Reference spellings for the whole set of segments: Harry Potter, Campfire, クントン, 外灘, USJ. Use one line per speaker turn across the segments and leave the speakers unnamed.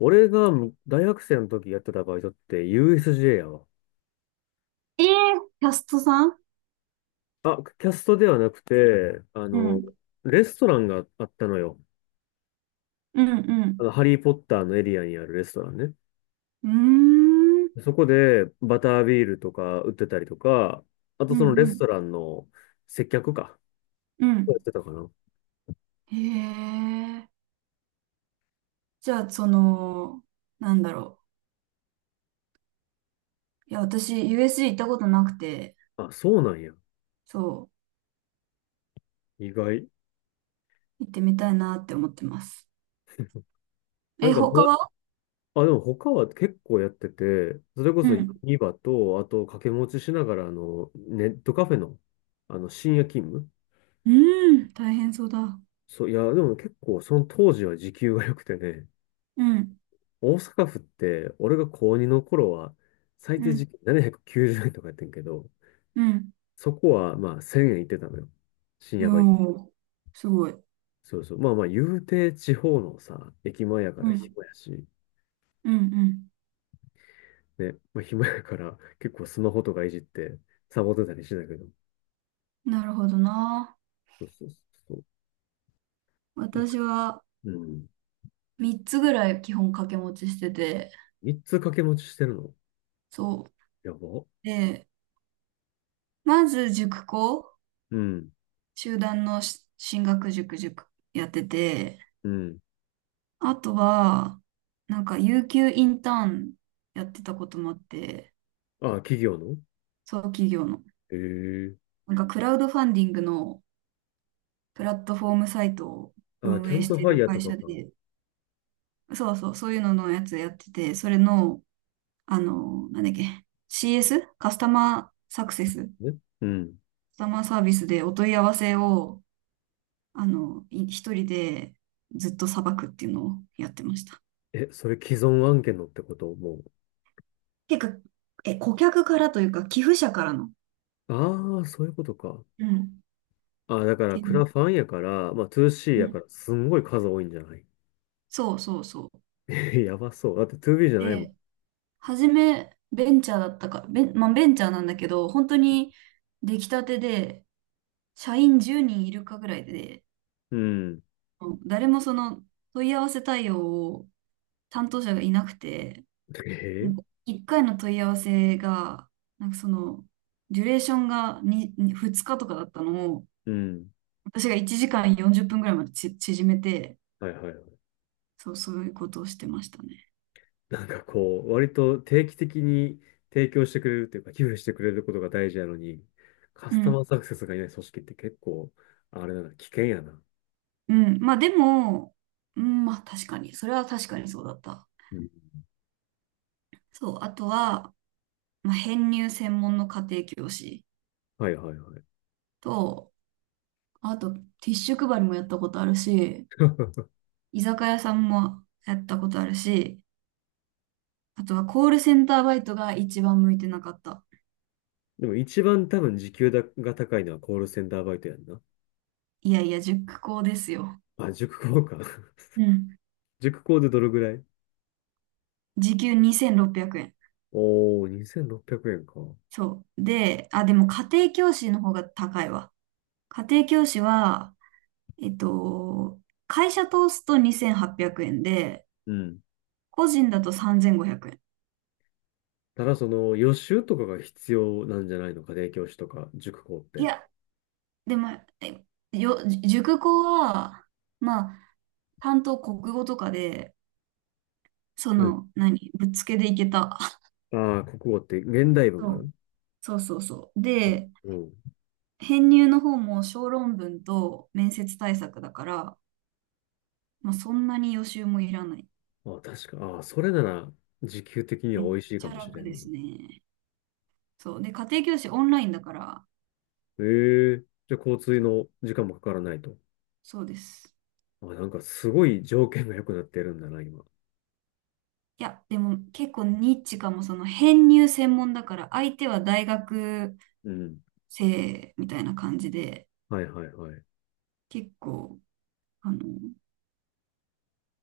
俺が大学生の時やってたバイトって USJ やわ。
ええ。キャストさん。
あ、キャストではなくて、
うん、
レストランがあったのよ。
うん、うん。
ハリー・ポッターのエリアにあるレストランね。
うーん、
そこでバタービールとか売ってたりとか、あと
う
そ
ん、
のレ
う
ス
ん、
トランの接客か。
う
や
ん。
ってたかな。
へえ。じゃあ、その、なんだろう。いや、私、USG 行ったことなくて、
あ、そうなんや。
そ
意外。
う、行ってみたいなって思ってます。
な
え、
んか、ま
他は。
あ、でも他は結構やってて、それこ
う
そ
ん。
ニバと、あと掛け持ちしながら、ネットカフェの、深夜勤務。
うーん、大変そうだ。う
そう、いや、でも結構その当時は時給が良くてね、
ん、
大阪府って俺が高2の頃は最
う
低時
ん、
給790円とかやってんけど、
うん。
そこはまあ1000円いってたのよ。深夜
よ
バイト。
ー、すごい。
そうそう。まあまあ言うて地方のさ、駅前やか
う
ら
ん、
暇やし、
うん、うん。
ね、まあ暇やから結構スマホとかいじってサボってたりしてたけど、
なるほどな。
そうそうそうそ
私は
う。うん。
3つぐらい基本掛け持ちしてて、
3つ掛け持ちしてるの？
そう。
やば。
で、まず塾講、
うん。
集団の進学塾やってて、
うん。
あとは、なんか、有給インターンやってたこともあって、
あ、企業の。
そう、企業の。
へえー。
なんか、クラウドファンディングのプラットフォームサイトを
あ、キ
運
ャ
営
ン
し
プ
て
ファイ
る
ヤーと
会
か
社
か。
で、そうそう、そういうののやつやってて、それの、あの、なんだっけ、CS？ カスタマーサクセス、カ
ね。うん。
スタマーサービスでお問い合わせを、あの、一人でずっとさばくっていうのをやってました。
え、それ既存案件のってことも、
結構顧客からというか、寄付者からの。
う。ああ、そういうことか。
うん。っ
ああ、だから
て
ク
い
ラファンやから、まあ 2C
う。う
やか
ん、
ら、すんごい数多いんじゃない？
そうそうそう。
え、やばそう。だって 2B じゃないもん。
で、初め、ベンチャーだったか、まあ、ベンチャーなんだけど、本当に出来たてで、社員10人いるかぐらいで、
うん。
うん、誰もその問い合わせ対応を担当者がいなくて、
え
なんか
ー、
1回の問い合わせが、なんかその、デュレーションが 2, 日とかだったのを、
うん。
私が1時間40分ぐらいまで縮めて、
はいはいはい。
そう、そういうことをしてましたね。
なんかこう、割と定期的に提供してくれるっていうか、寄付してくれることが大事なのに、カ
う
スタ
ん。
マーサクセスがいない組織って結構、あれだな、危険やな。
うん。まあでも、うん、まあ確かに、それは確かにそうだった。
うん。
そう、あとは、まあ、編入専門の家庭教師
はいはいはい。
と、あと、ティッシュ配りもやったことあるし、居酒屋さんもやったことあるし、あとはコールセンターバイトが一番向いてなかった。
でも一番多分時給だが高いのはコールセンターバイトやんな。
いやいや、塾講ですよ。
あ、塾講か。
うん。
塾講でどれぐらい？
時給2600円。
おー、2600円か。
そう。で、あ、でも家庭教師の方が高いわ。家庭教師は、えっと、会社通すと2800円で、
うん。
個人だと3500円。
ただその予習とかが必要なんじゃないのか、家庭教師とか塾講っ
い
て。
や、でも、えよ、塾講は、まあ、担当国語とかで、そ
うん。
の、何、ぶっつけでいけた。
ああ、国語って現代文かな？
そうそうそうそう。
あ、
で、
うん。
編入の方も小論文と面接対策だから、まあ、そんなに予習もいらない。
あ、確か。ああ、それなら時給的に
め
は
っ
美味しい
ち
か
ゃ
もしれ
楽
ん
で
な。
すね。そう。で、家庭教師オンラインだから、
ええ。じゃあ、交通
そう、
の時間もかからないと。
そうです。
あ、なんかすごい条件が良くなってるんだな、今。
いや、でも結構ニッチかも、その編入専門だから、相手は大学
うん。
生みたいな感じで、
はいはいはい。
結構、あの、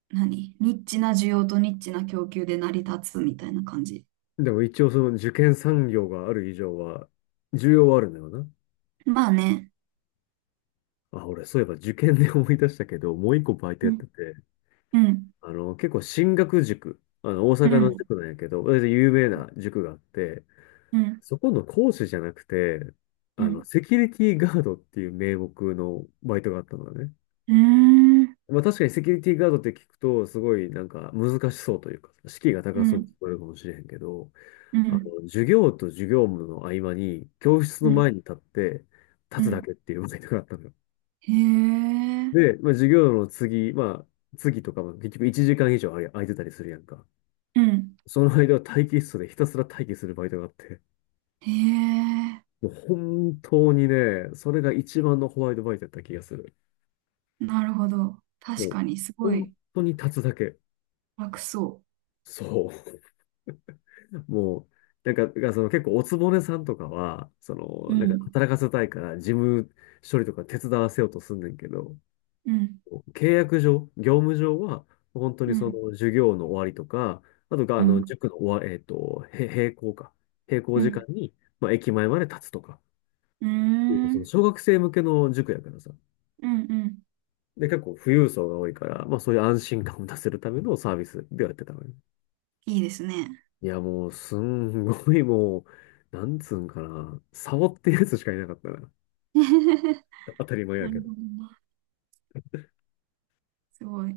何、ニッチな需要とニッチな供給で成り立つみたいな感じ。
でも一応その受験産業がある以上は、需要はあるんだよな。
まあね。
あ、俺、そういえば受験で思い出したけど、もう一個バイト
う
やっ
ん、
てて、
うん、
結構進学塾、大
う
阪の
ん、
塾なんやけど、有名な塾があって、
うん、
そこの講師じゃなくて、
うん、
セキュリティガードっていう名目のバイトがあったのだね。
うん、
まあ確かにセキュリティガードって聞くと、すごいなんか難しそうというか、敷居が
う
高そうに
ん、
聞こえるかもしれへんけど、
うん、
授業と授業の合間に、教室
う
の
ん、
前に立って、立
う
つだ
ん。
けっていうバイトがあったのよ。
へえ、
で、まあ、授業の次、まあ、次とかも結局1時間以上あれ空いてたりするやんか。
うん、
その間は待機室でひたすら待機するバイトがあって、
へえ、
もう本当にね、それが一番のホワイトバイトだった気がする。
なるほど。確
もう、
かに、すご
本
い
当に立つだけ。
楽そ
そう。もう、なんか、その結構おつぼねさんとかは、そ
う。
の、
う
なんか
ん、
働かせたいから事務処理とか手伝わせようとすんねんけど、
うん、
契約上、業務上は、本当に
う
そ
ん、
の授業の終わりとか、あとが、あ
う
の、
ん、
塾の終わ、えっと、へ閉校か。閉校
う
時間
ん。
に、まあ、駅前まで立つとか。
うーん。う
その
ん、
小学生向けの塾やからさ。
うん。
で、結構富裕層が多いから、まあそういう安心感を出せるためのサービスではやってたのね。
いいですね。
いや、もう、すんごい、もう、なんつうんかな。サボってるやつしかいなかったな。当たり前や
な
け
る
ど。
ほどね。すごい。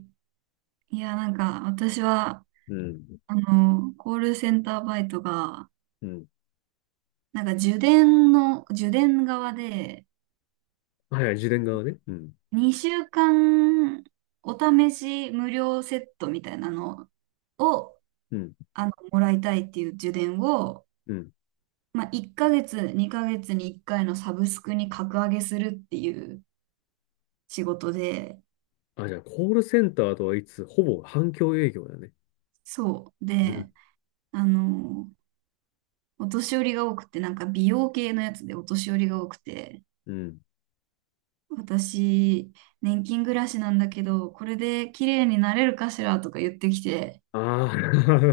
いや、なんか、私は、
うん。
あの、コールセンターバイトが、
うん。
なんか、受電側で、
はいはい、自伝側ね。うん。
2週間、お試し無料セットみたいなのを、
うん。
あの、もらいたいっていう受電を、
うん。
まあ、1ヶ月、2ヶ月に1回のサブスクに格上げするっていう仕事で、
あ、じゃあ、コールセンターとはいつ、ほぼ反響営業だね。
そう。
うん。
で、あの、お年寄りが多くて、なんか美容系のやつでお年寄りが多くて、
うん。
私、年金暮らしなんだけど、これで綺麗になれるかしらとか言ってきて、
あ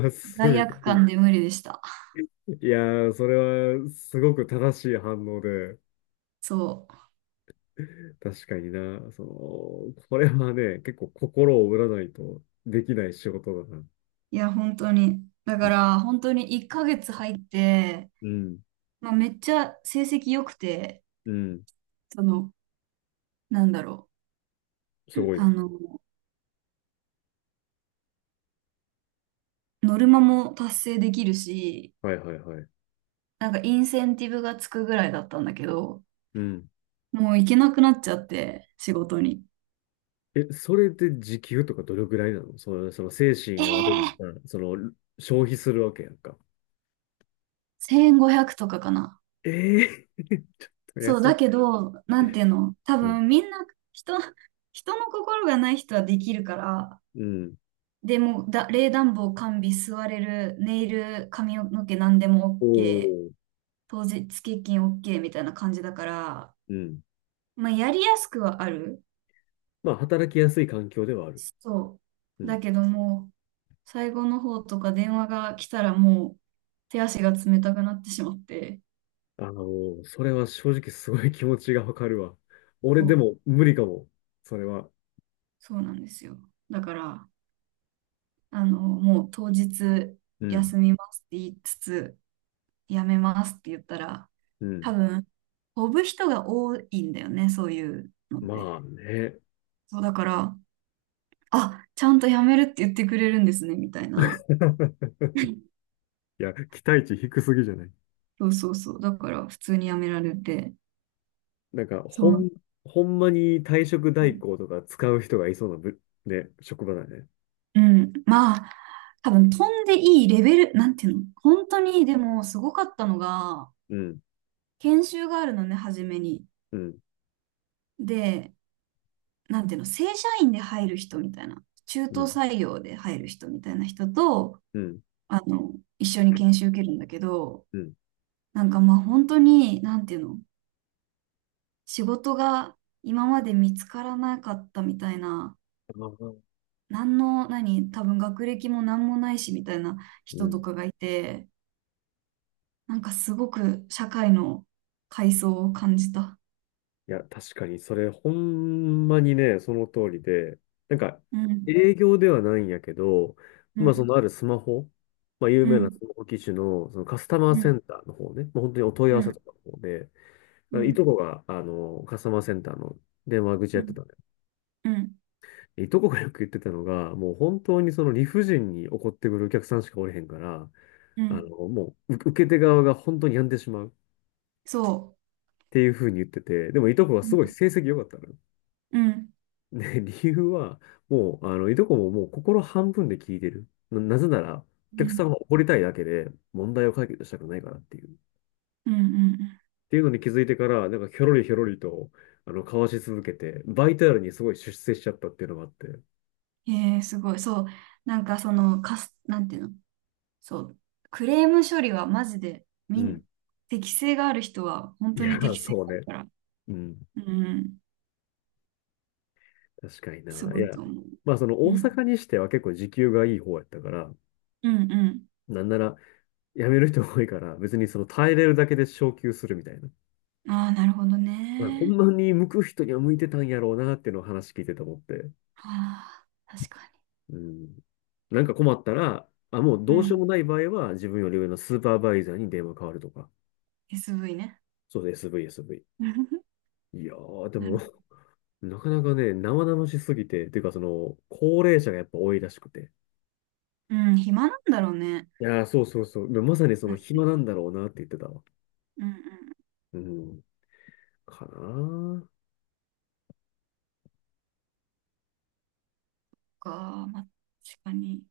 あ、す
罪悪
ごい。
感で無理でした。
いやー、それは、すごく正しい反応で、
そう。
確かにな、その、これはね、結構心を折らないとできない仕事だな。
いや、本当に。だか
う
ら、本当に1ヶ月入って、
ん。
まあ、めっちゃ成績良くて、
うん。
その、なんだろ
す
う。
ごいな。
あの、ノルマも達成できるし、
はいはいはい。
なんかインセンティブがつくぐらいだったんだけど、
うん。
もう行けなくなっちゃって、仕事に。
え、それで時給とかどれぐらいなの？その、その精神
え
をある意味、
え
うん、その、消費するわけやんか。
1500とかかな。
ええ。 ちょっと
そう、
安い。
だけど、なんていうの、多
うん。
分みんな人、人の心がない人はできるから、
うん。
でも冷暖房完備、座れる、ネイル、髪の毛何でも
お
OK、
ー。
当日欠勤 OK みたいな感じだから、
うん。
まあやりやすくはある。
まあ、働きやすい環境ではある。
そ
う
う。だ
ん。
けどもう、最後の方とか電話が来たらもう手足が冷たくなってしまって、
それは正直すごい気持ちがわかるわ。俺
そ
で
う、
も無理かも。それは。
そうなんですよ。だから、あの、もう当日
うん。
休みますって言いつつ、やめますって言ったら、
うん。
多分、飛ぶ人が多いんだよね、そういうのっ
まあ
て。
ね。
そうだから、あ、ちゃんとやめるって言ってくれるんですね、みたいな。
いや、期待値低すぎじゃない？
そうそうそう。だから普通にやめられて。
なんか、
そう。
ほんまに退職代行とか使う人がいそうなね、職場だね。
うん。まあ、多分飛んでいいレベル、なんていうの、本当にでもすごかったのが、
うん。
研修があるのね、初めに。
うん。
で、なんていうの、正社員で入る人みたいな、中
う
途
ん。
採用で入る人みたいな人と、
うん。
あの、一緒に研修受けるんだけど、
うん。
なんかまあ本当に、なんていうの、仕事が今まで見つからなかったみたいな、
あー、
何の、何、多分学歴も何もないしみたいな
う
人と
ん。
かがいて、なんかすごく社会の階層を感じた。
いや、確かに、それ、ほんまにね、その通りで、なんか、
うん、
営業ではないんやけど、
う
まあ、そ
ん、
のあるスマホ、まあ、有
う
名な
ん、
スマホ機種の、そのカスタマー
う
セ
ん、
ンターの方ね、もう本当にお問い合
う
わせ
ん、
とかの方で、
う
まあのい
ん、
とこが、カスタマーセンターの電話口
う
やって
ん、
たんだよ
うん、
ね。いとこがよく言ってたのが、もう本当にその理不尽に怒ってくるお客さんしかおれへんから、
うん、
もう、受け手側が本当に病んでしまうっ
そ
ていうふうに言ってて、でもいとこは
う。う
すごい
ん。
成績良かったのよ。
うん、
で、理由は、もう、いとこももう心半分で聞いてる。なぜなら、お
う
客さ
ん、
んが怒りたいだけで、問題を解決したくないからっていう。っ
うん、うん、
ていうのに気づいてから、なんか、ひょろりひょろりと、交わし続けて、バイタルにすごい出世しちゃったっていうのがあって。
うん。ええ、すごい。そう。なんかその、なんていうの、そう。クレーム処理はマジで、
うん。
適性がある人は本
い
当に
や、
適性が
そう
ある
ね。
から、
うん。
うん、
確かに
す
な。い
ごい
や、
と思う。
まあ、その、
う
大
ん。
阪にしては結構時給がいい方やったから、
うん、う
なんなら、辞める人多いから、別にその、耐えれるだけで昇給するみたいな。
ん。ああ、なるほど
まあ、ほん
ね。
まに向く人には向いてたんやろうなっていうのを話聞いてて思って。
ああ、確か
うん。なんか困ったら、あ、もう
に。う
どうしよう
ん。
もない場合は自分より上のスーパーバイザーに電話変わるとか。
SV ね。
そうです、SV、SV。いやー、で
な
も、
るほど。
なかなかね、生々しすぎて、っていうかその、高齢者がやっぱ多いらしくて。
うん、暇なんだろうね。
いやー、そうそうそう。まさにその
マジで。
暇なんだろうなって言ってたわ。
うん、うん。そ
うん。かなー
っか、まあ、確かに。